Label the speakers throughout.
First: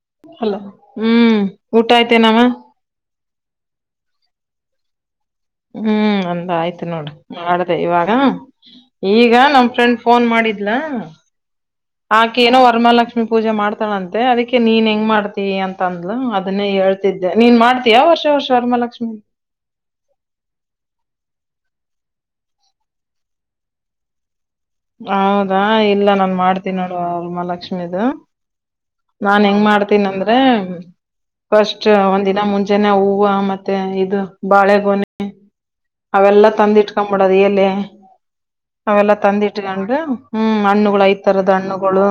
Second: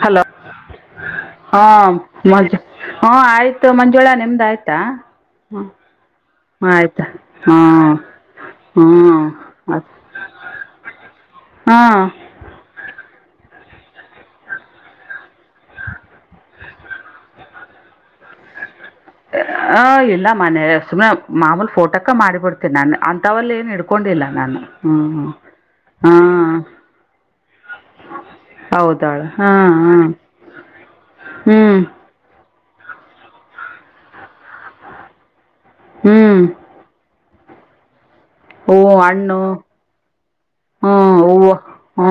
Speaker 1: Hello
Speaker 2: ಹ್ಮ್ ಊಟ
Speaker 1: ಹಾಂ
Speaker 2: ಆಯ್ತೇನಮ್ಮ
Speaker 1: ಮಾಡ ಹಾ ಆಯ್ತು ಮಂಜುಳ ನಿಮ್ದು ಆಯ್ತಾ.
Speaker 2: ಹ್ಮ್ ನಂದು ಆಯ್ತು ನೋಡ ಮಾಡ್ದೇ
Speaker 1: ಹಾಂ
Speaker 2: ಇವಾಗ.
Speaker 1: ಹ್ಞೂ
Speaker 2: ಈಗ ನಮ್ ಫ್ರೆಂಡ್ ಫೋನ್ ಮಾಡಿದ್ಲ.
Speaker 1: ಹಾ.
Speaker 2: ಯ ಕಿ ಏನೋ ವರ್ಮಾಲಕ್ಷ್ಮಿ ಪೂಜೆ ಮಾಡ್ತಳ ಅಂತೆ ಅದಕ್ಕೆ ನೀನ್ ಹೆಂಗ್ ಮಾಡ್ತೀ ಅಂತ ಅಂದ್ಲು ಅದನ್ನೇ ಹೇಳ್ತ ನೀನ್ ಮಾಡ್ತೀಯಾ ಹೊಸ ವರ್ಷ ವರಹಲಕ್ಷ್ಮಿ
Speaker 1: ಆ ಇಲ್ಲ ಮನೆ ಸುಮ್ಮನೆ ಮಾಮೂಲಿ ಫೋಟೋಕ್ಕ ಮಾಡಿಬಿಡ್ತೇನಿ ನಾನು ಅಂತಲ್ಲ ಏನ್ ಕೊಂಡಿಲ್ಲ ನಾನು ಹ್ಞೂ
Speaker 2: ಹೌದಾ
Speaker 1: ಹ್ಞೂ
Speaker 2: ಇಲ್ಲ ನನ್
Speaker 1: ಹಾಂ
Speaker 2: ಮಾಡ್ತೀನಿ ನೋಡ ಅವರು ಮಾಲಕ್ಷ್ಮೀದ
Speaker 1: ಹೌದಾಳ
Speaker 2: ಏನ್
Speaker 1: ಹಾಂ
Speaker 2: ಮಾಡ್ತೀನಿ
Speaker 1: ಹಾಂ
Speaker 2: ಅಂದ್ರೆ
Speaker 1: ಹ್ಞೂ
Speaker 2: ಫಸ್ಟ್ ಒಂದು ಮುಂಚೆ ಹೂವು ಮತ್ತೆ ಇದು ಬಾಳೆ ಗೋನೆ
Speaker 1: ಹ್ಞೂ
Speaker 2: ಎಲ್ಲಿ ಎಲ್ಲ ತಂದು ಕಾಂಬುಡಾಗ ಎಲೆ
Speaker 1: ಹೂವು
Speaker 2: ಅವೆಲ್ಲಾ
Speaker 1: ಹಣ್ಣು
Speaker 2: ತಂದಿಟ್ಕೊಂಡೆ ಹ್ಮ್
Speaker 1: ಹ್ಞೂ
Speaker 2: ಹಣ್ಣುಗಳು ಐತರದ
Speaker 1: ಹೂವು
Speaker 2: ಹಣ್ಣುಗಳು
Speaker 1: ಹ್ಞೂ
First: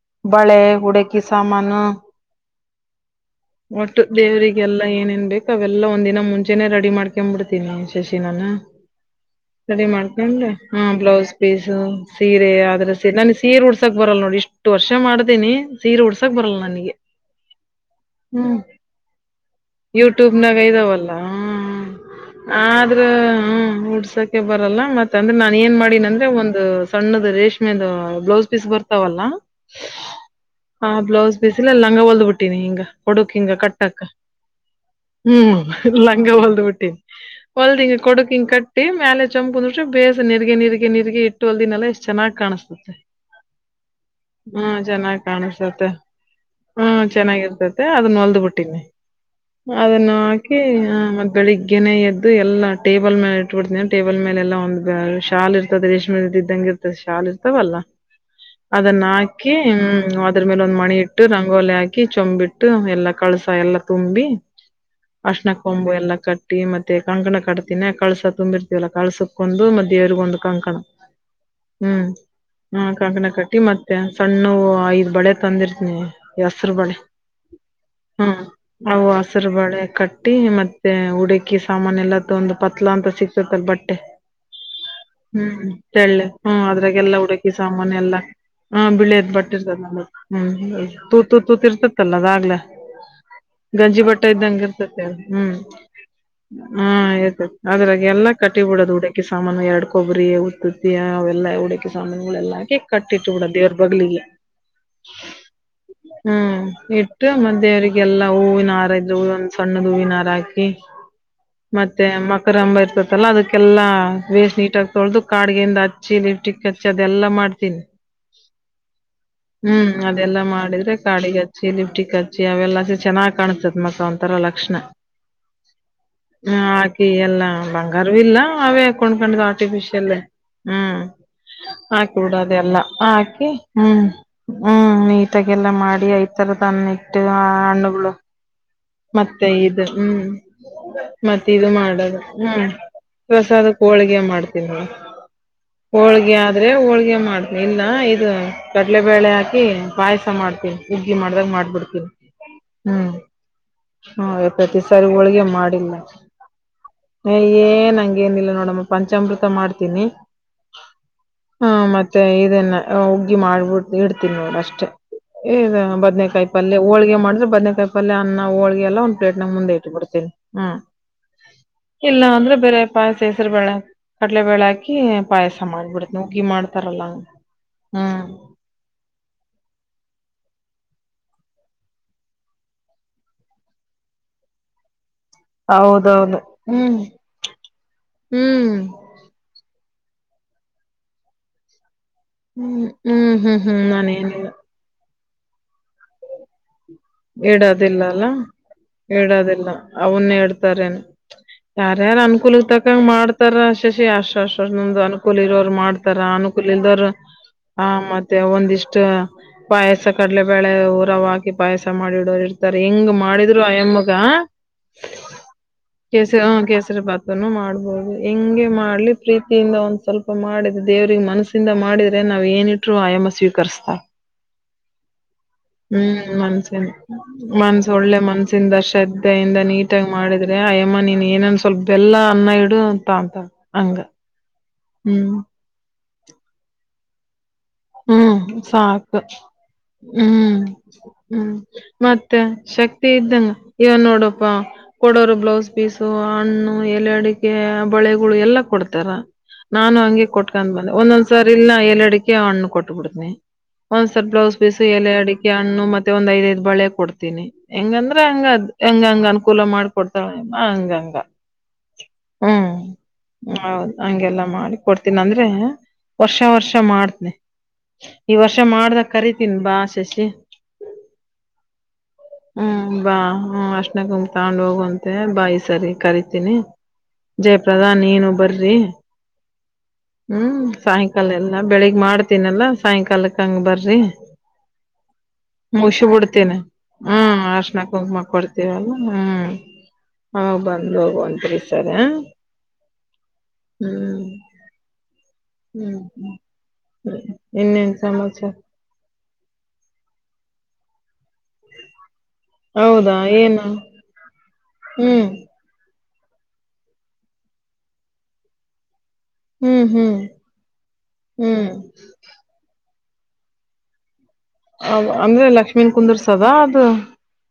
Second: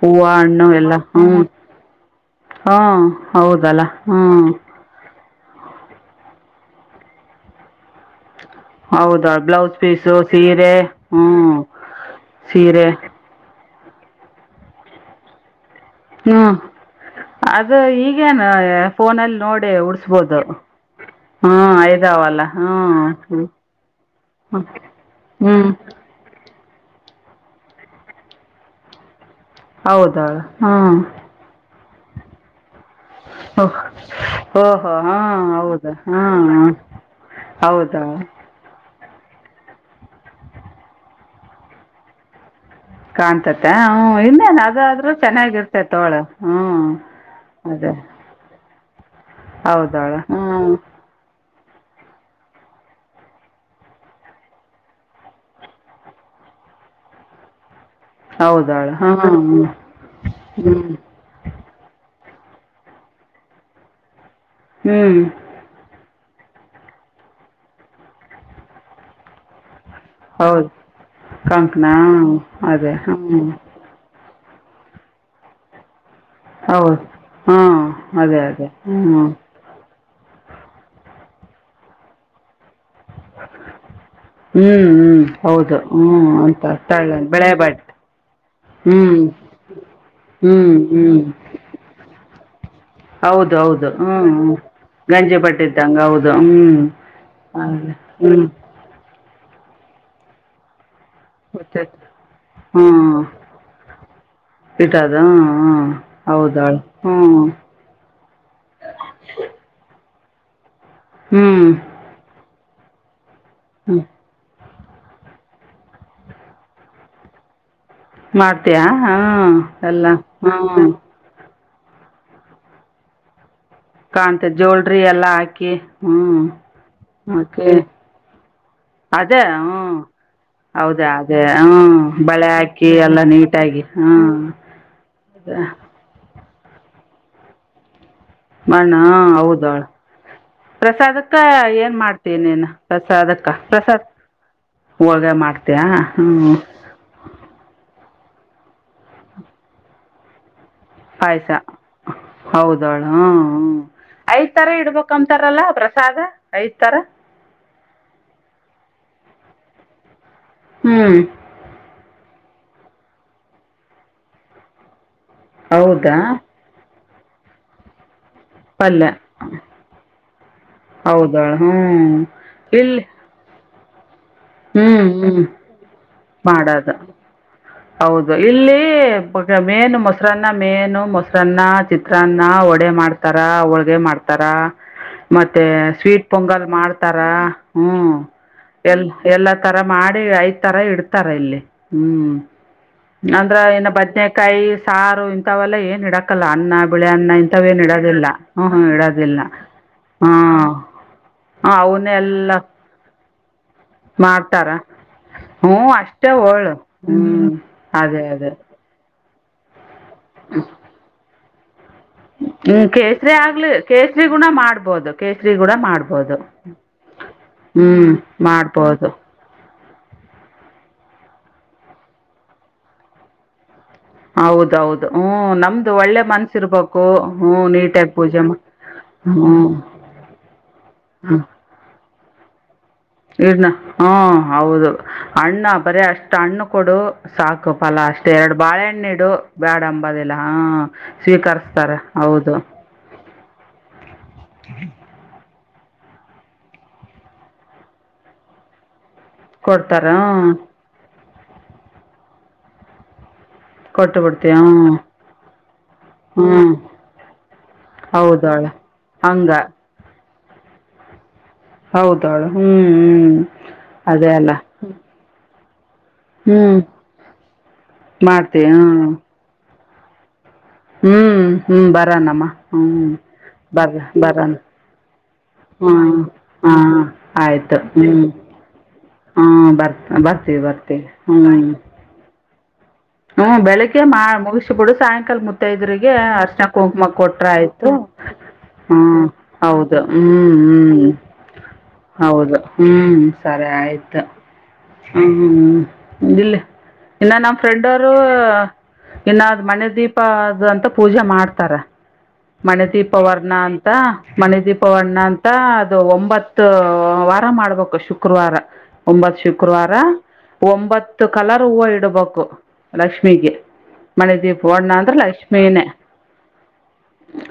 Speaker 1: ಹೂವು ಹಣ್ಣು ಎಲ್ಲ
Speaker 2: ಬಳೆಹೊಡಕ್ಕೆ
Speaker 1: ಹ್ಞೂ
Speaker 2: ಸಮಾನು
Speaker 1: ಹಾಂ ಹೌದಲ್ಲ
Speaker 2: ಒಟ್ಟು
Speaker 1: ಹ್ಞೂ
Speaker 2: ದೇವರಿಗೆಲ್ಲ ಏನೇನ್ ಬೇಕು ಎಲ್ಲ ಒಂದಿನ ಮುಂಚೆ ರೆಡಿ ಮಾಡಿಕೊಂಡು ಬಿಡುತ್ತೇನೆ ನಾನು
Speaker 1: ಹೌದಾ ಬ್ಲೌಸ್
Speaker 2: ರೆಡಿ
Speaker 1: ಪೀಸು
Speaker 2: ಮಾಡ್ತನನ್
Speaker 1: ಸೀರೆ
Speaker 2: ಹಾ
Speaker 1: ಹ್ಞೂ
Speaker 2: ಬ್ಲೌಸ್ ಪೀಸ್ ಸೀರೆ ಆದದ್ರ ಸೀರೆ ನ ಸಕ್ಬರಲ್ ಸಾಕೆ ಬರಲ್ಲ ನೋಡು ಎಷ್ಟು ವರ್ಷ ಮಾಡ್ತೀನಿ, ಸೀರೆ ಉಡ್ಸಕ್
Speaker 1: ಹ್ಞೂ
Speaker 2: ಬರಲ್ಲ ನನಗೆ
Speaker 1: ಅದು ಹೀಗೇನು
Speaker 2: ಹ್ಮ್
Speaker 1: ಫೋನಲ್ಲಿ ನೋಡಿಸಬಹುದು
Speaker 2: ಯೂಟ್ಯೂಬ್ನಾಗ ಇದಾವಲ್ಲ
Speaker 1: ಜಾವಲ್ಲ
Speaker 2: ಆದ್ರ ಹ ಉಡ್ಸಕೆ ಬರಲ್ಲ ಮತ್ತ ಅಂದ್ರೆ
Speaker 1: ಹ್ಞೂ
Speaker 2: ನಾನ ಏನ್ ಮಾಡೀಂದ ಒಂದು ಸಣ್ಣದ ರೇಷ್ಮೆದ ಬ್ಲೌಸ್ ಪೀಸ್ ಬರ್ತಾವಲ್ಲ
Speaker 1: ಹೌದಾ ಹ್ಞೂ
Speaker 2: ಬ್ಲೌಸ್ ಪೀಸಲ್ಲಿ ಲಂಗ ಹೊಡೆದು ಬಿಟ್ಟಿನಿ
Speaker 1: ಓಹ್ ಓಹೋ ಹಾಂ
Speaker 2: ಹ್ಮ್
Speaker 1: ಹೌದು
Speaker 2: ಲಂಗ
Speaker 1: ಹಾಂ
Speaker 2: ಒಲ್ದ
Speaker 1: ಹಾಂ
Speaker 2: ಬಿಟ್ಟೀ ಒಲದಿಂಗ
Speaker 1: ಹೌದಾ
Speaker 2: ಕೊಡುಕ್ಕ ಕಟ್ಟಿ ಮೇಲೆ ಚಂಪು ಅಂದ್ ಬೇಸ ನೀರ್ರಿಗೆ ನೀರಿಗೆ ನೀರಿಗೆ ಇಟ್ಟು ಅಲ್ದಿನಲ್ಲ ಎಷ್ಟ್ ಚೆನ್ನ್ ಕಾಣಿಸತತೆ
Speaker 1: ಕಾಣ್ತತ್ತ ಹ್ಮ ಇನ್ನೇನ್ ಅದಾದ್ರೂ ಚೆನ್ನಾಗಿರ್ತೆೇ
Speaker 2: ಕಾಣಿಸ್ತತೆ
Speaker 1: ತೋಳ ಹ್ಮ್
Speaker 2: ಅದನ್ನ ಹೊಲ್ದ್ ಬಿಟ್ಟಿನಿ ಅದನ್ನು
Speaker 1: ಹೌದಾಳು ಹ್ಞೂ
Speaker 2: ಹಾಕಿ ಆ ಮ ಬೆಳಿಗ್ಗೆ ಬೆಳಿಗ್ಗೆ ಎದ್ದು ಎಲ್ಲ ಟೇಬಲ್ ಮೇಲೆ ಇಟ್ಬಿಡ್ತೀನಿ ಟೇಬಲ್ ಮೇಲೆ ಎಲ್ಲ ಒಂದು ಶಲ್ ಇರ್ತದೆ ರ್ಮ ಇದ ಇದ್ದಂ ಶಾಲ ಇರ್ತವಲ್ಲ
Speaker 1: ಹೌದಾಳು
Speaker 2: ಅದನ್ನ
Speaker 1: ಹ್ಞೂ
Speaker 2: ಹಾಕಿ
Speaker 1: ಹ್ಞೂ
Speaker 2: ಅದ್ರ ಮೇಲೆ ಒಂದ್ ಮಣಿ ಇ ಇಟ್ಟು ರಂಗೋಲಿ ಹಾಕಿ ಚೊಂಬಿಟ್ಟು ಎಲ್ಲ ಕಳ್ಸ ಎಲ್ಲಾ ತುಂಬಿ
Speaker 1: ಹ್ಞೂ
Speaker 2: ಅಶ್ಣ ಕೊಂಬು ಎಲ್ಲ ಕಟ್ಟ ಮತ್ತೆ ಕಂಕಣ ಕಾತಿನನ ಕಳ್ಸ ತುಂಬಿರ್ತೀವಲ್ಲ ಕಳ್ಸಕೊಂಡು ಮತ್ತೆ ದೇವರು ಬಂದು ಕನಕನ
Speaker 1: ಹೌದು ಕಂಕಣ ಅದೇ ಹ್ಞೂ
Speaker 2: ಕಟ್ಟಿ ಮತ್ತೆ ಮತ್ತೆ ಸಣ್ಣ ಐದು ಬಳೆ ತಂದಿರ್ತನಿ ಹಸರು ಬಳೆ
Speaker 1: ಹೌದು ಹಾಂ
Speaker 2: ಹ್ಮ
Speaker 1: ಅದೇ ಅದೇ
Speaker 2: ಅವು
Speaker 1: ಹ್ಞೂ
Speaker 2: ಹಸರು ಬಳೆ ಕಟ್ಟ ಬಟ್ಟಿ ಮತ್ತೆ ಉಡಕಿ ಸಾಮಾನ ಎಲ್ಲ ಒಂದು ಪತ್ಲಾ ಅಂತ ಸಿಕ್ತತಲ್ಲ ಬಟ್ಟೆ
Speaker 1: ಹ್ಞೂ ಹ್ಞೂ
Speaker 2: ಹ್ಮ್
Speaker 1: ಹೌದು ಹ್ಞೂ
Speaker 2: ತಳ್ಳಿ ಹ್ಮ
Speaker 1: ಅಂತ
Speaker 2: ಅದ್ರಾಗೆಲ್ಲ
Speaker 1: ತಳ್ಳನ್ ಬಿಳೆ
Speaker 2: ಹುಡುಕಿ
Speaker 1: ಬಟ್ಟೆ
Speaker 2: ಸಾಮಾನ ಎಲ್ಲಾ ಹಾ
Speaker 1: ಹ್ಞೂ
Speaker 2: ಬಿಳಿಯದ್ ಬಟ್ಟಿರ್ತದ ನ ಹ್ಮ್
Speaker 1: ಹ್ಞೂ ಹ್ಞೂ
Speaker 2: ತೂತು ತೂತಿ ಇರ್ತತ್ತಲ್ಲ ಅದಾಗ್ಲ
Speaker 1: ಹೌದು ಹೌದು
Speaker 2: ಗಾಜಿಹೊತ್ತು ಇದ್ದಂಗೆ ಇರುತ್ತದೆ
Speaker 1: ಹಂಗೌದ
Speaker 2: ಹಾ ಆಯ್ತ ಅದ್ರಾಗ ಎಲ್ಲಾ ಕಟ್ಟಿಬ ಬಿಡೋದು ಉಡಕಿ ಸಾಮಾನು ಎರಡ್ ಕೊಬ್ಬರಿ ಉುತ್ತುತ್ತಿ ಅವ ಎಲ್ಲ ಉಡುಕಿ
Speaker 1: ಗೊತ್ತಾಯ್ತು
Speaker 2: ಸಾಮಾನುಗಳೆಲ್ಲ ಹಾಗೆ ಕಟ್ಟಿಟ್ಟು ಬಿಡ ದೇವ್ರ ಬಗಲಿಗೆ
Speaker 1: ಇಟದ ಹ ಹೌದಾಳ ಹ್ಮ್
Speaker 2: ಎಲ್ಲ ಹೂವಿನಾರಿದ್ರೆ ಒಂದು ಸಣ್ಣ ತುಳಿನರ ಹಾಕಿ
Speaker 1: ಹ್ಮ್
Speaker 2: ಮತ್ತೆ ಮಕರ ಅಂಬ ಇರ್ತದಲ್ಲ ಅದಕ್ಕೆಲ್ಲಾ
Speaker 1: ಹ್ಞೂ
Speaker 2: ವೇಸ್ಟ್ ನೀಟಾಗಿ ತೊಳೆದು ಕಾಡಗೆಿಂದ ಹಚ್ಚಿ ಲಿಪ್ಟಿಕ್ ಹಚ್ಚಿ ಅದೆಲ್ಲ ಮಾಡ್ತೀನಿ
Speaker 1: ಮಾಡ್ತೀಯಾ ಹಾಂ
Speaker 2: ಹ್ಮ್
Speaker 1: ಎಲ್ಲ
Speaker 2: ಅದೆಲ್ಲ
Speaker 1: ಹ್ಞೂ
Speaker 2: ಮಾಡಿದ್ರೆ ಕಾಡಿಗೆ ಚಲಿಫ್ಟಿ ಕಚ್ಚಿ ಅವೆಲ್ಲ ಸ ಚೆನ್ನಾಗ್ ಕಾಣ್ತತ್ ಮಕ್ಕ ಒಂಥರ ಲಕ್ಷಣ
Speaker 1: ಎಲ್ಲಾಕ
Speaker 2: ಹ್ಮ ಹಾಕಿ ಎಲ್ಲಾ ಬಂಗಾರವ ಇಲ್ಲ ಅವೇ
Speaker 1: ಅದೇ
Speaker 2: ಕೊಂಡ್ಕೊಂಡ
Speaker 1: ಹ್ಞೂ
Speaker 2: ಆರ್ಟಿಫಿಷಿಯಲ್ ಹ್ಮ್
Speaker 1: ಹೌದಾ ಅದೇ ಹ್ಞೂ ಬಳೆ
Speaker 2: ಹಾಕಬಡದೆಲ್ಲ
Speaker 1: ಹಾಕಿ ಎಲ್ಲ
Speaker 2: ಹಾಕಿ
Speaker 1: ನೀಟಾಗಿ
Speaker 2: ಹ್ಮ್
Speaker 1: ಹ್ಞೂ
Speaker 2: ಹ್ಮ್ ತಗೆಲ್ಲ ಮಾಡಿ ಐ ತರದನ್ನ ಇಟ್ಟು ಹಣ್ಣುಗಳು
Speaker 1: ಮಣ್ಣು
Speaker 2: ಮತ್ತೆ ಇದು
Speaker 1: ಹೌದಳು
Speaker 2: ಹ್ಮ್
Speaker 1: ಪ್ರಸಾದಕ್ಕೆ
Speaker 2: ಮತ್ತ ಇದು
Speaker 1: ಏನು
Speaker 2: ಮಾಡದು
Speaker 1: ಮಾಡ್ತೀಯ
Speaker 2: ಹ್ಮ್
Speaker 1: ನೀನು ಪ್ರಸಾದಕ್ಕೆ
Speaker 2: ಪ್ರಸದಕ್
Speaker 1: ಪ್ರಸಾದ
Speaker 2: ಹೋಳ್ಿಗೆ ಮಾಡ್ತೀನಿ
Speaker 1: ಹೋಳ್ಗೆ ಮಾಡ್ತೀಯಾ
Speaker 2: ಹೋಳ್ಗೆ
Speaker 1: ಹ್ಞೂ
Speaker 2: ಆದ್ರೆ ಹೋಳ್ಗೆ ಮಾಡ ನಿನ್ನ ಇದು ಕಡಲೆಬೇಳೆ ಹಾಕಿ ಪಾಯಸ ಮಾಡ್ತೀವಿ ಹುಗ್ಗಿ
Speaker 1: ಪಾಯಸ
Speaker 2: ಮಾಡ್ದಾಗ ಮಾಡ್ಬಿಡ್ತೀವಿ
Speaker 1: ಹೌದವಳು
Speaker 2: ಹ್ಮ್
Speaker 1: ಹ್ಞೂ ಹ್ಞೂ
Speaker 2: ಹ್ಮ
Speaker 1: ಐದು ಥರ
Speaker 2: ಪ್ರತಿ ಸಾರಿ ಹೋಳ್ಗೆ
Speaker 1: ಇಡ್ಬೇಕಂತಾರಲ್ಲ
Speaker 2: ಮಾಡಿಲ್ಲ
Speaker 1: ಪ್ರಸಾದ ಐದು ಥರ
Speaker 2: ಹ ಏನ್ ಹಂಗೇನಿಲ್ಲ ನೋಡಮ್ಮ ಪಂಚಾಮೃತ ಮಾಡ್ತೀನಿ
Speaker 1: ಹ್ಮ್
Speaker 2: ಹಾ ಮತ್ತೆ ಇದನ್ನ ಉಗ್ಗಿ ಮಾಡ್ಬಿಡ್ ಇಡ್ತೀನಿ ನೋ ಅಷ್ಟೇ ದ
Speaker 1: ಹೌದಾ
Speaker 2: ಬದ್ನೇಕಾಯಿ ಪಲ್ಯ ಹೋಳ್ಗೆ ಮಾಡಿದ್ರೆ ಬದ್ನೆೇಕಾಯಿ ಪಲ್ಯ [unintelligible] ಹೋಳ್ಲ್ಲ
Speaker 1: ಪಲ್ಯ
Speaker 2: ಒ ಪ್ಲೇಟ್ ನ ಮುಂದೆ ಇಟ್ಟ ಬಿಡತ್ವಿ ಹ್ಮ
Speaker 1: ಹೌದವಳು ಹ್ಞೂ
Speaker 2: ಇಲ್ಲ ಅಂದ್ರೆ ಬೇರೆ
Speaker 1: ಇಲ್ಲಿ
Speaker 2: ಪಾಯಸ [unintelligible] ಸೇಸರು ಬೇಳೆ ಕಡ್ಲೆಬೇಳೆ
Speaker 1: ಹ್ಞೂ
Speaker 2: ಹಾಕಿ
Speaker 1: ಹ್ಞೂ
Speaker 2: ಪಾಯಸ ಮಾಡ್ಬಿಡತನ ಹುಗ್ಗಿ
Speaker 1: ಮಾಡೋದು
Speaker 2: ಮಾಡ್ತಾರಲ್ಲ [unintelligible]
Speaker 1: ಹೌದು ಇಲ್ಲಿ [unintelligible] ಮೇನು ಮೊಸರನ್ನ ಮೇನು ಮೊಸರನ್ನ ಚಿತ್ರಾನ್ನ ಒಡೆ ಮಾಡ್ತಾರ ಹೋಳ್ಗೆ ಮಾಡ್ತಾರ [unintelligible] ಮತ್ತೆ ಸ್ವೀಟ್
Speaker 2: ಹೌದೌದು
Speaker 1: ಪೊಂಗಲ್
Speaker 2: ಹ್ಮ್
Speaker 1: ಮಾಡ್ತಾರ ಹ್ಮ
Speaker 2: ಹ್ಮ್
Speaker 1: ಎಲ್ [unintelligible] ಎಲ್ಲಾ ತರ ಮಾಡಿ ಐದ್ ತರ ಇಡ್ತಾರ ಇಲ್ಲಿ ಹ್ಮ್ [unintelligible]
Speaker 2: ಹ್ಮ್ ಹ್ಮ್
Speaker 1: ಅಂದ್ರ
Speaker 2: ಹ್ಮ್ ಹ್ಮ್
Speaker 1: ಇನ್ನು
Speaker 2: ನಾನೇನಿಲ್ಲ
Speaker 1: ಬದ್ನೆೇಕಾಯಿ ಸಾರು ಇಂಥವೆಲ್ಲ ಏನ್ ಇಡಕಲ್ಲ ಅನ್ನ [unintelligible] ಹುಳಿನ್ನ ಇಂಥೇಏನ್ ಇಡೋದಿಲ್ಲ ಹ್ಮ ಹ್ಮ ಇಡೋದಿಲ್ಲ ಹಾ
Speaker 2: ಅವನ್ನ
Speaker 1: [unintelligible]
Speaker 2: ಇಡ್ತಾರೇನು
Speaker 1: ಹ ಅವನ ಎಲ್ಲ [unintelligible]
Speaker 2: ಹಾಕಂಗ ಮಾಡ್ತಾರ ಶಶಿ ಅಶಶ ನಮ್ದ್ ಅನುಕೂಲ್ ಇರೋರು
Speaker 1: ಹ್ಞೂ
Speaker 2: ಮಾಡ್ತಾರ
Speaker 1: ಅಷ್ಟೇ
Speaker 2: ಅನುಕೂಲ್
Speaker 1: ಹೋಳು
Speaker 2: ಇಲ್ದವ್ರರು
Speaker 1: ಹ್ಞೂ
Speaker 2: [unintelligible] ಹ
Speaker 1: ಅದೇ
Speaker 2: ಮತ್ತೆ
Speaker 1: ಅದೇ
Speaker 2: ಒಂದಿಷ್ಟ ಪಾಯಸ ಕಡಲೆಬೇಳೆ ಉಊರವ್ ಹಾಕಿ ಪಾಯಸ ಮಾಡಿ [unintelligible] ಇರ್ತಾರೆ
Speaker 1: ಹ್ಮ್
Speaker 2: ಹೆಂಗ
Speaker 1: ಕೇಸರಿ
Speaker 2: ಮಾಡಿದ್ರು
Speaker 1: ಆಗ್ಲಿ
Speaker 2: ಅಯಮ್ಮಗ
Speaker 1: ಕೇಸರಿ ಗುಣ ಮಾಡ್ಬೋದು ಕೇಸರಿ ಗುಣ
Speaker 2: ಕಸ
Speaker 1: ಮಾಡ್ಬೋದು
Speaker 2: ಕಸ [unintelligible] ಕಸ್ರಪಾತನು ಮಾಡ್ಬಹುದು
Speaker 1: ಹ್ಮ್
Speaker 2: ಹೆಂಗೆ
Speaker 1: ಮಾಡ್ಬೋದು
Speaker 2: ಮಾಡ್ಲಿ [unintelligible] ಪ್ರೀತಿಯಿಂದ ಒಂದ್ ಸ್ವಲ್ಪ ಮಾಡಿದ್ರೆ ದೇವ್ರಿಗೆ ಮನಸ್ಸಿಂದ ಮಾಡಿದ್ರೆ ನಾವ್ ಏನಿಟ್್ರರು ಆಯಾಮ ಸ್ವೀಕರಿಸ್ತಾ [unintelligible]
Speaker 1: ಹೌದೌದು ಹ್ಮ್ ನಮ್ದು ಒಳ್ಳೆ ಮನ್ಸಿ ಇರ್ಬು
Speaker 2: ಮನ್ಸಿನ್
Speaker 1: [unintelligible]
Speaker 2: ಮನ್ಸ ಒಳ್ಳೆ ಮನ್ಸಿಂದ
Speaker 1: ಹ್ಞೂ
Speaker 2: ಶ್ರದ್ಧೆಯಿಂದ ನೀಟಾಗಿ ಮಾಡಿದ್ರೆ ಅಯ್ಯಮ್ಮ ನೀನ್ ಏನ [unintelligible] ಒ ಸ್ವಲ್ಪ ಬೆಲ್ಲ ಅನ್ನ ಇಡು ಅಂತ
Speaker 1: ಇನ
Speaker 2: ಹಂಗ
Speaker 1: ಹಾ ಹೌದು
Speaker 2: ಹ್ಮ್
Speaker 1: ಅಣ್ಣ ಬರ ಅಷ್ಟ ಅಣ್ಣ ಕೊಡು [unintelligible] ಸಾಕು ಫಲ ಅಷ್ಟೆ ಎರಡು
Speaker 2: ಹ್ಮ್ ಸಾಕು
Speaker 1: ಬಾಳೆಹಣ್ಣೆಡು ಬ್ಯಾಡ ಅಂಬದಿಲ್ಲ ಹಾ
Speaker 2: ಹ್ಮ್ ಹ್ಮ್
Speaker 1: ಸ್ವೀಕರ್ [unintelligible] ರ
Speaker 2: ಮತ್ತೆ
Speaker 1: ಹೌದು [unintelligible]
Speaker 2: ಶಕ್ತಿ ಇದ್ದಂಗ ವ ನೋಡಪ್ಪಾ ಕೊಡೋರು ಬ್ಲೌಸ್ [unintelligible] ಪೀಸು ಹಣ್ಣು ಎಲೆ ಅಡಿಕೆ ಬಳೆಗಳು ಎಲ್ಲಾ ಕೊಡ್ತಾರ [unintelligible] ನಾನು
Speaker 1: ಕೊಡ್ತಾರೆ
Speaker 2: ಹಂಗೆ
Speaker 1: ಹ್ಞೂ
Speaker 2: ಕೊಟ್ಕೊಂಡ್ ಬಂದೆ ಒಂದೊಂದ್ಸ ಸಾರಿ ಇಲ್ ನ ಏಳ್ ಅಡಿಕ ಹಣ್ಣು ಕೊಟ್ಬಿಡ್ತನಿ [unintelligible]
Speaker 1: ಕೊಟ್ಟು
Speaker 2: ಒಂದ್ಸವಲ್ಪ ಬ್ಲೌಸ್
Speaker 1: ಬಿಡ್ತೀವಿ
Speaker 2: ಪೀಸು
Speaker 1: ಹ್ಞೂ
Speaker 2: ಎಲೆ ಅಡಿಕೆಣ್ಣ ಮತ್ತೆಂದ್ ಐದ ಐದು
Speaker 1: ಹ್ಞೂ
Speaker 2: ಬಳೆ ಕೊಡ್ತೀನಿ [unintelligible] ಹೆಂಗಂದ್ರ
Speaker 1: ಹೌದು
Speaker 2: ಹಂಗದ್ ಹೆಂಗಂಗ ಅನುಕೂಲ
Speaker 1: ಹಂಗೆ
Speaker 2: ಮಾಡಕೊಡ್ತಾಳ ಹಂಗಂಗ [unintelligible]
Speaker 1: ಹೌದ ಅವಳು ಹ್ಮ್ ಹ್ಮ್ ಅದೇ ಅಲ್ಲ [unintelligible]
Speaker 2: ಕೊಡ್ತೀನಿ ಅಂದ್ರೆ ವರ್ಷ ವರ್ಷ
Speaker 1: ಹ್ಮ್
Speaker 2: ಮಾಡ್ತನಿ [unintelligible] ಈ ವರ್ಷ
Speaker 1: ಮಾಡ್ತಿ ಹ್ಮ್
Speaker 2: ಮಾಡ್ದಗ ಕರೀತೀನಿ ಬಾ ಶಶಿ [unintelligible]
Speaker 1: ಹ್ಮ್ ಹ್ಮ್ ಬರಾನಮ್ಮ
Speaker 2: ಹ್ಮ್ ಬಾ ಹ
Speaker 1: ಬರ್ರ
Speaker 2: ಅಶನಮ
Speaker 1: ಬರಾನ
Speaker 2: ತಗೊಂಡು ಹೋಗಂತ [unintelligible] ಮತ್ತೆ ಬಾಯಿ ಸರಿ
Speaker 1: ಹ್ಮ್
Speaker 2: ಕರಿತೀನಿ
Speaker 1: ಹಾ ಆಯ್ತು
Speaker 2: ಜಯಪ್ರಧಾ
Speaker 1: ಹ್ಮ್
Speaker 2: ನೀನು ಬರ್ರಿ
Speaker 1: ಹ್ಮ್ ಬರ್ ಬರ್ತೀವಿ
Speaker 2: ಹ್ಮ್
Speaker 1: ಬರ್ತೀವಿ
Speaker 2: ಸಾಯಂಕಾಲ ಎಲ್ಲ
Speaker 1: ಹ್ಮ್
Speaker 2: ಬೆಳಿಗ್ ಮಾಡ್ತೀನಲ್ಲ ಸಾಯಂಕಾಲಕ್ ಹಂಗ
Speaker 1: ಹ್ಮ್
Speaker 2: ಬರ್ರಿ
Speaker 1: ಬೆಳಿಗ್ಗೆ ಮಾ ಮುಗಿಸಬಿಡು ಸಾಯಂಕಾಲ
Speaker 2: ಮುಗಸಿ
Speaker 1: ಮುತ್ತೈದ್ರಿಗೆ
Speaker 2: ಬಿಡ್ತೀನಿ
Speaker 1: ಹರ್ಶ್ನ ಕುಂಕುಮ
Speaker 2: ಹ್ಮ್
Speaker 1: ಕೊಟ್ರೆ
Speaker 2: ಅರ್ಶಣ
Speaker 1: ಆಯ್ತು.
Speaker 2: ಕುಂಕುಮ ಕೊಡ್ತೀವಲ್ಲ
Speaker 1: ಹ್ಮ
Speaker 2: ಹ್ಮ್
Speaker 1: ಹೌದು ಹ್ಮ್
Speaker 2: ಅವಾಗ
Speaker 1: ಹ್ಮ್
Speaker 2: ಬಂದ್ ಹೋಗುವಂತ್ರಿ ಈ ಸರಿ
Speaker 1: ಹೌದು. ಹ್ಮ್ ಸರಿ ಆಯ್ತು
Speaker 2: ಹ್ಮ್
Speaker 1: ಹ್ಮ್ ನಿಲ್ಲು. ಇನ್ನು ನಮ್ಮ್ ಫ್ರೆಂಡ್
Speaker 2: ಇನ್ನೇನ್
Speaker 1: ಅವರು
Speaker 2: ಸಮಾಚಾರ
Speaker 1: ಇನ್ನಾರ್ ಮನೆ ದೀಪದ ದಂತ ಪೂಜೆ ಮಾಡ್ತಾರೆ. ಮಣೆ ದೀಪ
Speaker 2: ಹೌದಾ
Speaker 1: ವರ್ಣ
Speaker 2: ಏನು
Speaker 1: ಅಂತ ಮಣೆ ದೀಪವರ್ಣ
Speaker 2: ಹ್ಮ್
Speaker 1: ಅಂತ ಅ ದು ಒಂಬತ್ತು ವಾರ ಮಾಡ್ಬೇಕು ಶುಕ್ರವಾರ ಒಂಬತ್ತು
Speaker 2: ಹ್ಮ್
Speaker 1: ಶುಕ್ರವಾರ
Speaker 2: ಹ್ಮ್
Speaker 1: ಒಂಬತ್ತು ಕಲರ್
Speaker 2: ಹ್ಮ್
Speaker 1: ಹೂವ ಇಡ್ಬೇಕು. ಲಕ್ಷ್ಮಿಗೆ ಮನೆ ದೀಪ ಓಡ್ಣ ಅಂದ್ರ ಲಕ್ಷ್ಮೀನೇ.
Speaker 2: ತದ ಅದು?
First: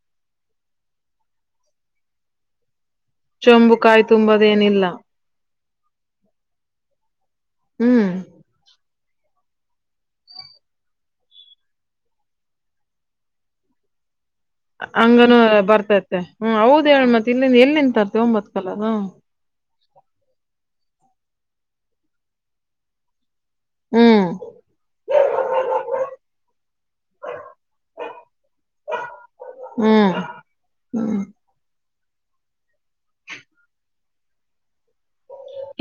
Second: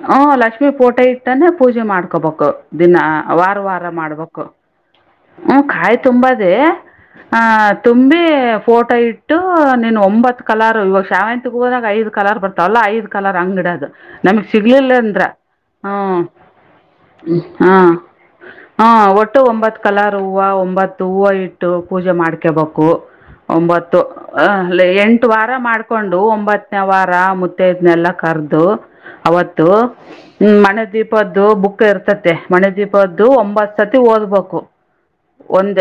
Speaker 1: ಹಂ ಲಕ್ಷ್ಮಿ ಪೋಟೆ ಇಟ್ಟೇನೆ ಪೂಜೆ ಮಾಡ್ಕೋಬೇಕು ದಿನಾ.
Speaker 2: ಚೊಂಬು
Speaker 1: ವಾರ್ವಾರ
Speaker 2: ಕಾಯಿ
Speaker 1: ಮಾಡ್ಬೇಕು.
Speaker 2: ತುಂಬದ ಏನಿಲ್ಲ
Speaker 1: ಹ್ಮ ಕಾಯಿ ತುಂಬದೇ ಆ
Speaker 2: ಹ್ಮ್
Speaker 1: ತುಂಬಿ ಫೋಟೋ ಇಟ್ ಟು ನೀನ್ ಒಂಬತ್ ಕಲರ್ ಇವಾಗ ಶಾವಂತಿಗ್ ಹೂದಾಗ ಐದ್ ಕಲರ್ ಬರ್ತಾವಲ್ಲ ಐದ್ ಕಲರ್ ಅಂಗಿಡೆದು ನಮಸ್ ಸಿಗ್ಲಿಲ್ಲ ಅಂದ್ರ
Speaker 2: ಹಂಗನು
Speaker 1: ಹಾ
Speaker 2: ಬರ್ತೈತೆ ಹ್ಮ್ ಹೌದ್ ಹೇಳ ಮತ್ ಇಲ್ಲಿಂದ
Speaker 1: ಹಾ
Speaker 2: ಎಲ್ಲಿಂದ ತರ್ತಿವ ಒಂಬತ್ ಕಲರ್
Speaker 1: ಹಾ
Speaker 2: ಹ್ಮ್
Speaker 1: ಒಟ್ಟ್ ಟ್ಟು ಒಂಬತ್ ಕಲರ್ ಹೂವ ಒಂಬತ್ತು ಹೂವ ಇಟ್ಟು ಪೂಜೆ ಮಾಡ್ಕೋಬೇಕು ಒಂಬತ್ತು
Speaker 2: ಹ್ಮ್
Speaker 1: ಅ ಅಲ್ಲಿ ಎಂಟು ವಾರ ಮಾಡ್ಕೊಂಡು ಒಂಬತ್ತನೇ ವಾರ ಮುತ್ತೈದ್ನೆಲ್ಲ ಕರ್ದು ಅವತ್ತು
Speaker 2: ಹ್ಮ್
Speaker 1: ಮಣೆ ದೀಪದ್ದು ಬುಕ್ ಇರ್ತತೆ ಮನೆ ದೀಪದ್ದು ಒಂಬತ್ ಸರ್ತಿ ಓದ್ಬೇಕು.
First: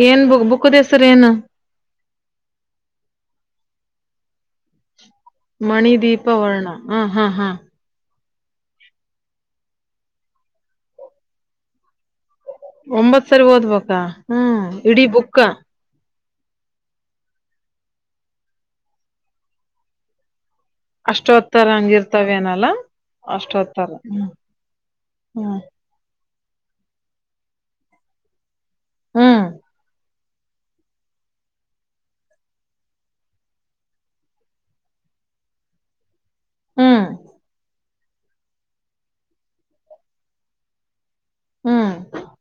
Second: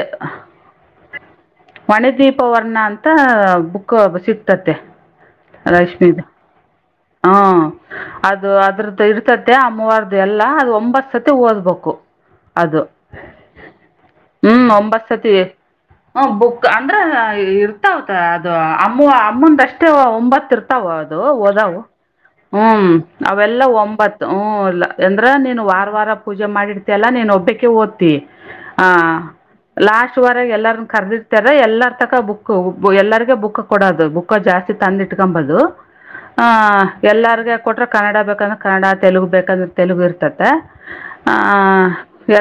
Speaker 2: ಏನ್ ಬು ಬುಕುದೆಸರ್ ಏನು?
Speaker 1: ಮನೆ ದೀಪ ವರ್ಣ ಅಂತ ಬುಕ್ಕು ಸಿಕ್ತತೆ.
Speaker 2: ಮಣಿದೀಪ ವರ್ಣ ಹಾ ಹಾ ಹಾ.
Speaker 1: ಹಾಂ ಅದು ಅದ್ರದ್ದು ಇರ್ತತಿ ಆ ಮೂವಾರ್ದು ಎಲ್ಲಾ ಅದು ಒಂಬತ್ ಸತಿ ಓದ್ಬೇಕು. ಅದು
Speaker 2: ಒಂಬತ್ ಸರಿ ಓದ್ಬೇಕಾ
Speaker 1: ಹ್ಮ್
Speaker 2: ಇಡೀ
Speaker 1: ಒಂಬತ್ ಸತಿ.
Speaker 2: ಬುಕ್ಕ
Speaker 1: ಹ ಬುಕ್ ಅಂದ್ರ ಇರ್ತಾವತ ಅದು ಅಮ್ಮು ಅಮ್ಮಂದ್ ಅಷ್ಟೇ ಒಂಬತ್ ಇರ್ತ ರ್ತಾವ ಅದು
Speaker 2: ಅಷ್ಟೊತ್ತರ
Speaker 1: ಓದವು
Speaker 2: ಹಂಗಿರ್ತವೇನಲ್ಲ
Speaker 1: ಹ್ಮ್ ಅವೆಲ್ಲಾ ಒಂಬತ್ತು ಹ್ಮ್ ಇಲ್ಲ ಎಂದ್ರ ನೀನು ವಾರ ವಾರ ಪೂಜೆ ಮಾಡಿರ್ತ ಅಲ್ಲ ನೀನ್ ಒಬ್ಬಾಕ್ಕೆ ಓದ್ತಿ ಆ
Speaker 2: ಹ್ಮ್
Speaker 1: ಲಾಸ್ಟ್ ವರೆಗೆ ಎಲ್ಲಾರನ್ನ ಕರೆದಿರ್ತಾರೆ ಎಲ್ಲಾರ್ತಕ ಬುಕ್ ಎಲ್ಲರ್ಗ ಬುಕ್ ಕೊಡೋದು ಬುಕ್ ಕ್ ಜಾಸ್ತಿ ತಂದಿಟ್ಕೊಂಬದು ಆ
Speaker 2: ಹ್ಮ್ ಹ್ಮ್
Speaker 1: ಎಲ್ಲರ್ಗೆ ಕೊಟ್ರೆ ಕನ್ನಡ ಬೇಕಂದ್ರೆ ಕನ್ನಡ ತೆಲುಗು ಬೇಕಂದ್ರೆ ತೆಲುಗು ಇರ್ತತೆ. ಆ
Speaker 2: ಹ್ಮ್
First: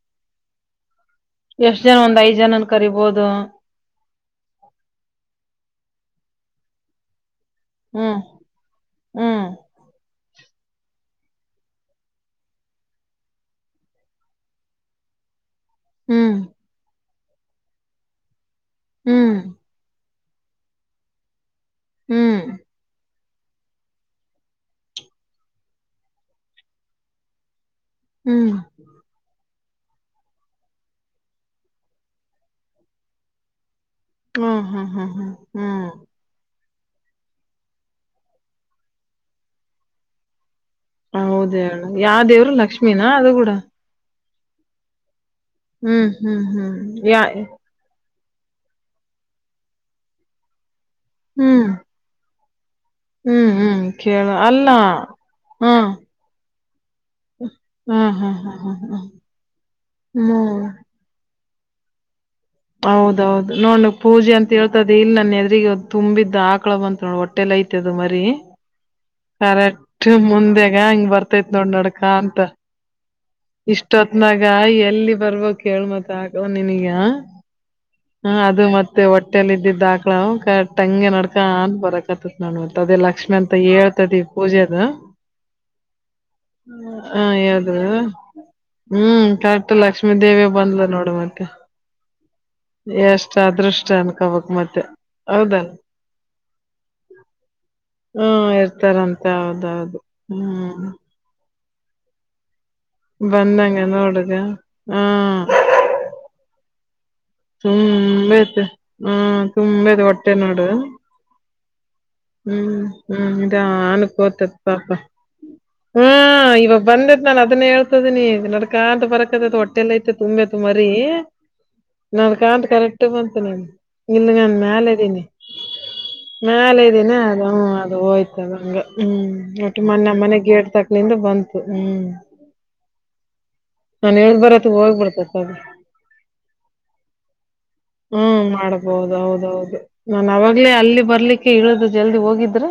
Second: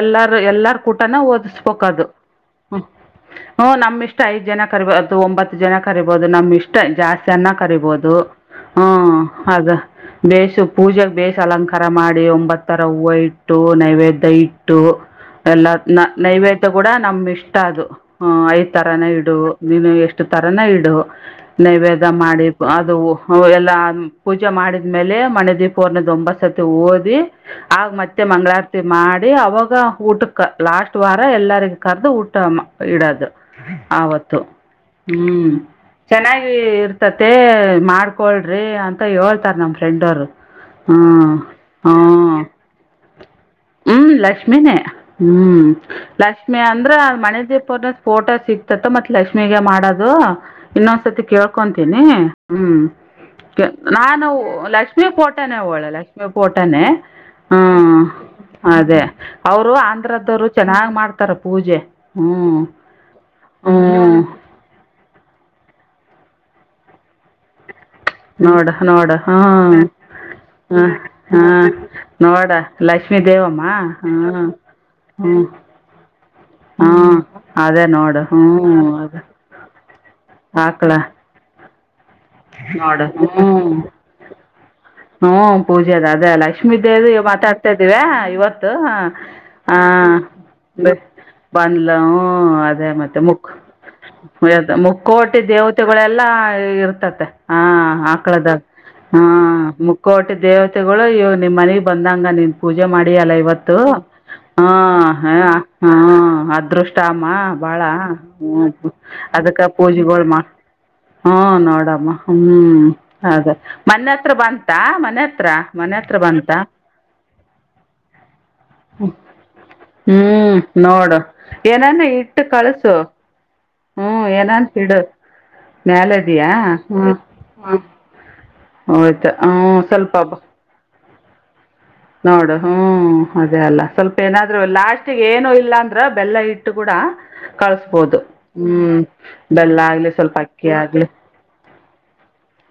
Speaker 1: ಎಲ್ಲಾರ ಎಲ್ಲಾರ ಕೂಟನ ಓದಿಸ್ಬೇಕ್
Speaker 2: ಎಷ್ಟ್ ಜನ
Speaker 1: ಅದು.
Speaker 2: ಒಂದ್ ಐದ್ ಜನನ್ ಕರಿಬೋದು.
Speaker 1: ಹ್ಮ ನಮ್ಮಿಷ್ಟ ಐದ್ ಜನ ಕರಿಬೋದು ಒಂಬತ್ತು ಜನ ಕರಿಬೋದು ನಮ್ ಇಷ್ಟ ಜಾಸ್ತಿ ಅನ್ನ ಕರಿಬೋದು
Speaker 2: ಹ್ಮ್
Speaker 1: ಹಾ
Speaker 2: ಹ್ಮ್
Speaker 1: ಅದ, ಬೇಷ ಪೂಜೆೆಗೆ ಬೇಷ್ ಅಲಂಕಾರ ಮಾಡಿ ಒಂಬತ್ತರ ಹೂವು ಇಟ್ ಟ್ಟು ನೈವೇದ್ಯ ಇಟ್ಟು ಎಲ್ಲ
Speaker 2: ಹ್ಮ್
Speaker 1: ನೈವೇದ್ಯ ಕೂಡ ನಮ್ಮಿಷ್ಟ ಅದು. ಹ್ಮ ಐದ್ ತರಾನೆ ಇಡು
Speaker 2: ಹ್ಮ್ ಹ್ಮ್
Speaker 1: ನೀನು ಎಷ್ಟು ತ ನ ಇಡು ನೈವೇದ್ಯ
Speaker 2: ಹ್ಮ್
Speaker 1: ಮಾಡಿ ಅದು ಎಲ್ಲ ಆದ್ ಪೂಜೆ ಮಾಡಿದ್ಮೇಲೆ ಮನೆ ದೀಪರ್ನ್ನ ದೊಂಬಸತಿ ಓದಿ ಆಗ ಮತ್ತೆ
Speaker 2: ಹ್ಮ್
Speaker 1: ಮಂಗಳಾರ ಮಾಡಿ ಅವಾಗ ಊಟಕ್ಕೆ ಲಾಸ್ಟ್ ವಾರ ಎಲ್ಲರಿಗ ಕರೆದು ಊಟ ಇಡೋದು. ಆವತ್ತು ಹ್ಮ್ ಚೆನ್ನಾಗಿ ಇರ್ತತಿ ಮಾಡ್ಕೊಳ್ರಿ ಅಂತ ತ ಯೋಳ್ತಾರೆ ನಮ್ಮ ಫ್ರೆಂಡೊರು.
Speaker 2: ಹೌದೇಳು ಯಾವ ದೇವ್ರು ಲಕ್ಷ್ಮೀನ ಅದು ಕೂಡ
Speaker 1: ಹ್ಮ್ ಲಕ್ಷ್ಮಿನೇ ಹ್ಮ್
Speaker 2: ಹ್ಮ್ ಹ್ಮ್
Speaker 1: ಲಕ್ಷ್ಮಿ
Speaker 2: ಹ್ಮ್
Speaker 1: ಅಂದ್ರ
Speaker 2: ಯಾ
Speaker 1: ಮನೆದೇಪರ್ ಫೋಟೋ ಸಿಗ್ತತ್ತು ಮತ್ ಲಕ್ಷ್ಮಿಗೆ ಮಾಡೋದು ಇನ್ನೊಂದ್ಸತಿ
Speaker 2: ಹ್ಮ್
Speaker 1: ಕೇಳ್ಕೊಂತೀನಿ ಹ್ಮ್
Speaker 2: ಹ್ಮ್ ಹ್ಮ್ ಕೇಳ
Speaker 1: ನಾನು
Speaker 2: ಅಲ್ಲ
Speaker 1: ಲಕ್ಷ್ಮೀ ಪೋಟಾನೇ
Speaker 2: ಹಾ
Speaker 1: ಹೋಳ ಲಕ್ಷ್ಮೀ ಪೋಟಾನೆ
Speaker 2: ಹಾ
Speaker 1: ಹ್ಮ್
Speaker 2: ಹಾ ಹಾ ಹಾ ಹಾ
Speaker 1: ಅದೇ ಅವ್ರು ಆಂಧ್ರದ್ದವರು
Speaker 2: ಹ್ಮ್
Speaker 1: ಚೆನ್ನಾಗ್ ಮಾಡ್ತಾರೆ ಕರ ಪೂಜೆ ಹ್ಮ್
Speaker 2: ಹೌದೌದು ನೋಡ್ ಪೂಜೆ ಅಂತ ಳ್ತದೆ ಇಲ್ಲಿ ನನ್ನ ಎದರಿಗ ತುಂಬಿದ್ದ್ ಆಕಳ ಬಂತ ನೋಡಿ ಹೊಟ್ಟೆಲ್ಲ ಐತೆ ಅದು ಮರಿ
Speaker 1: ನೋಡ ನೋಡ
Speaker 2: ಕರೆಕ್ಟ್ ಮುಂದೆಾಗ ಹಂಗ್ ಬರ್ತೈತ್
Speaker 1: ಹಾಂ
Speaker 2: ನೋಡ್ ನಡ್ಕ ಅಂತ [unintelligible]
Speaker 1: ನೋಡು ಲಕ್ಷ್ಮೀ ದೇವ್ [unintelligible]
Speaker 2: ಇಷ್ಟ ಹೊತ್ನಾಗ ಎಲ್ಲಿ ಬರ್ಬೋ ಕೇೇಳ್ಮತ್ ಆಗವ
Speaker 1: ಹ್ಞೂ
Speaker 2: ನಿನಗ
Speaker 1: ಅದೇ ನೋಡು
Speaker 2: [unintelligible] ಹ ಅದು
Speaker 1: ಹ್ಞೂ
Speaker 2: ಮತ್ತೆ
Speaker 1: ಅದು
Speaker 2: ಹೊಟ್ಟೇೆಯಲ್ಲಿ ಇದ್ದಿದ್ದಾಕ್ಲ
Speaker 1: ಆಕಳ
Speaker 2: ಕಟ್ಟಂಗೆ ನಡ್ಕ ಅನ್ ಬರಕತತಿ [unintelligible] ನಾನ ಅದೇ
Speaker 1: ನೋಡು
Speaker 2: ಲಕ್ಷ್ಮಿ ಅಂತ ಹೇಳ್ತದೆ ಪೂಜೆದು [unintelligible]
Speaker 1: ಹ್ಮ ಪೂಜೆ ಅದ ಅದೇ ಲಕ್ಷ್ಮೀ ದೇವ
Speaker 2: ಹ
Speaker 1: ಮಾತಾಡ್ತಾ
Speaker 2: ಹೇಳ್ದ್ರು
Speaker 1: ಇದಿವವಿ ಇವತ್ತು [unintelligible]
Speaker 2: ಹ್ಮ್ ಕರೆಕ್ಟ್
Speaker 1: ಹ
Speaker 2: ಲಕ್ಷ್ಮೀ ದೇವಿ ಬಂದ್ಲು ನೋಡು ಮತ್ತೆ
Speaker 1: ಬಂದ್ಲವು ಅದೇ ಮತ್ತೆ ಮುಕ [unintelligible]
Speaker 2: ಚಾನಕ [unintelligible]
Speaker 1: ದ ಮುಕ್ಕೋಟಿ ದೇವತೆಗಳೆಲ್ಲಾ ಇರ್ತತೆ [unintelligible] ಹಾ
Speaker 2: ಹ್ಮ್
Speaker 1: ಆಕ್ಳದಾಗ ಹಾ
Speaker 2: ಇರ್ತಾರಂತೆ ಹೌದೌದು
Speaker 1: ಮುಕ್ಕೋಟಿ
Speaker 2: ಹ್ಮ್
Speaker 1: ದೇವತೆಗಳು [unintelligible] ಅಯ್ಯೋ ನಿಮ್ ಮನಗ್ ಬಂದಂಗ ನೀನ್ ಪೂಜೆ ಮಾಡಿಲ್ಲ ಇವತ್ತು
Speaker 2: ಬಂದಂಗ ನೋಡುಗ
Speaker 1: ಹಾ ಹ
Speaker 2: ಹ್ಮ್
Speaker 1: [unintelligible] ಹಾ ಅದೃಷ್ಟ [unintelligible] ಮ ಬಾಳ
Speaker 2: ತುಂಬೈತೆ ಹ್ಮ್
Speaker 1: ಅದಕ್ಕ
Speaker 2: ತುಂಬೈತೆ
Speaker 1: ಪೂಜೆಗಳು
Speaker 2: ಹೊಟ್ಟೆ
Speaker 1: ಮಾ
Speaker 2: ನೋಡು
Speaker 1: [unintelligible] ಹಾ ನೋಡಮ್ಮ [unintelligible]
Speaker 2: ಹ್ಮ್ ಹ್ಮ್
Speaker 1: ಅದೇ
Speaker 2: ಇದಾ
Speaker 1: ಮನೆ ಹತ್ರ
Speaker 2: ಅನ್ಕೋತದ
Speaker 1: ಬಂತಾ
Speaker 2: ಪಾಪ
Speaker 1: ಮನೆ ಹತ್ರ ಮನೆ
Speaker 2: ಹ್ಮ
Speaker 1: ಹತ್ರ ಬಂತಾ
Speaker 2: ಇವಾಗ ಬಂದದ ನಾನ ಅದನ್ನ ಹೇಳ್ [unintelligible] ತದನಿ ನಡಕಾ ಅಂತ ಬರದದದು ಹೊಟ್ಟೆಲ್ಲ ಐತೆ
Speaker 1: ಹ್ಞೂ
Speaker 2: ತುಂಬೆತ ಮರಿ
Speaker 1: ನೋಡು
Speaker 2: [unintelligible]
Speaker 1: ಏನಾನ
Speaker 2: ನನ್
Speaker 1: ಇಟ್ಟು
Speaker 2: ಕಾಂತ
Speaker 1: ಕಳಿಸು
Speaker 2: ಕರೆಕ್ಟ್ ಬಂತು ನ
Speaker 1: ಹ್ಞೂ
Speaker 2: ಇಲ್ಲಿ ನಾನ
Speaker 1: ಏನಾನ
Speaker 2: ಮ್ಯಾಲ
Speaker 1: ಇಡು
Speaker 2: ಇದ್ದೀನಿ
Speaker 1: ಮ್ಯಾಲೆ
Speaker 2: [unintelligible]
Speaker 1: ಇದೆಯಾ
Speaker 2: ಮೇಾಲ ಇದ
Speaker 1: ಹ್ಞೂ
Speaker 2: ದಿನ ಅದ
Speaker 1: ಹ್ಞೂ
Speaker 2: ಅದು ಹೋಯ್ತದಂಗ ಹ್ಮ್
Speaker 1: ಹೋಯ್ತು ಹ್ಞೂ
Speaker 2: ಒಟ್ಟು ಮೊನ್ನ
Speaker 1: ಸ್ವಲ್ಪ ಬ
Speaker 2: ಮನೆ ಗೇಡ್ ತಕ್ [unintelligible] ಲ್ಲಿಂದ ಬಂತು ಹ್ಮ್
Speaker 1: ನೋಡು ಹ್ಮ್ ಅದೇ ಅಲ್ಲ ಸ್ವಲ್ಪ
Speaker 2: ನಾನ್ ಹೇಳ್
Speaker 1: ಏನಾದ್ರು
Speaker 2: ಬರತ್
Speaker 1: ಲಾಸ್ಟ್ಗ
Speaker 2: ಹೋಗ್ಬಿಡ್ತತ್
Speaker 1: ಏನು
Speaker 2: ಅದು
Speaker 1: ಇಲ್ಲಾಂದ್ರ ಬೆಲ್ಲ ಇಟ್ಟ ಟ್ಟು ಕೂಡ ಕಳಸ್ಬೋದು ಹ್ಮ್ ಬೆಲ್ಲ ಆಗ್ಲಿ ಸ್ವಲ್ಪ ಅಕ್ಕಿ ಆಗ್ಲಿ
Speaker 2: ಇಳೋದು ಜಲ್ದಿ ಹೋಗಿದ್ರೆ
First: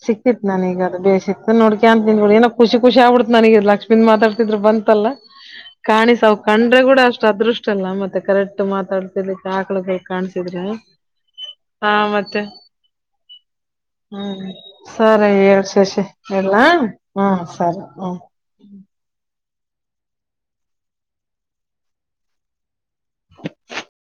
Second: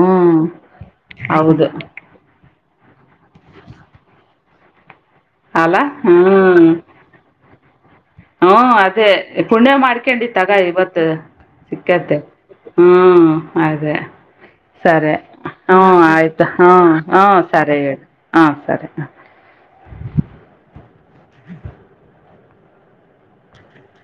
Speaker 1: ಹ್ಞೂ
Speaker 2: ಸಿಕ್ಕತಿತ್ ನಾನ ಈಗ ಬೇ ಸಿಕ್ತ
Speaker 1: ಹೌದು
Speaker 2: ನೋಡ್ಕ ಅಂತ ನ್ಗಳು ಏ ಖುಷ ಖುಷಿಬಿ ನನಗೆ ಲಕ್ಷ್ಮಿಂದ ಮಾತಾತಿದ್ ಬಂತಲ್ಲ
Speaker 1: ಅಲ್ಲ ಹ್ಞೂ
Speaker 2: ಕಾಣಿಸ ಕಂಡ್ರೆ ಕೂಡ ಅಷ್ಟು ಅದೃಷ್ಟ ಅಲ್ಲ ಮತ್ತೆ
Speaker 1: ಹ್ಞೂ
Speaker 2: ಕರೆಕ್ಟ್ ಮಾತ್ರ
Speaker 1: ಅದೇ
Speaker 2: ತಡ್ಲಿಕ್ಕೆ
Speaker 1: ಪುಣ್ಯ
Speaker 2: ಆಕ್ಳ ಬ
Speaker 1: ಮಾಡ್ಕೊಂಡಿ ತಗೋ
Speaker 2: ಕಾಣಸಿದ್ರೆ
Speaker 1: ಇವತ್ತು
Speaker 2: ಹಾ
Speaker 1: ಸಿಕ್ಕತ್ತೆ
Speaker 2: ಮತ್ತೆ
Speaker 1: ಹ್ಞೂ ಅದೇ
Speaker 2: ಹ್ಮ್ ಸರಿ ಎಏಳ್
Speaker 1: ಹ್ಞೂ
Speaker 2: ಸೇಷಿ
Speaker 1: ಆಯಿತು
Speaker 2: ಎಲ್ಲ
Speaker 1: ಹ್ಞೂ ಹ್ಞೂ
Speaker 2: ಹ್ಮ್ ಸರಿ
Speaker 1: ಹೇಳು
Speaker 2: ಹ್ಮ
Speaker 1: ಹಾಂ ಸರಿ ಹಾಂ ಹ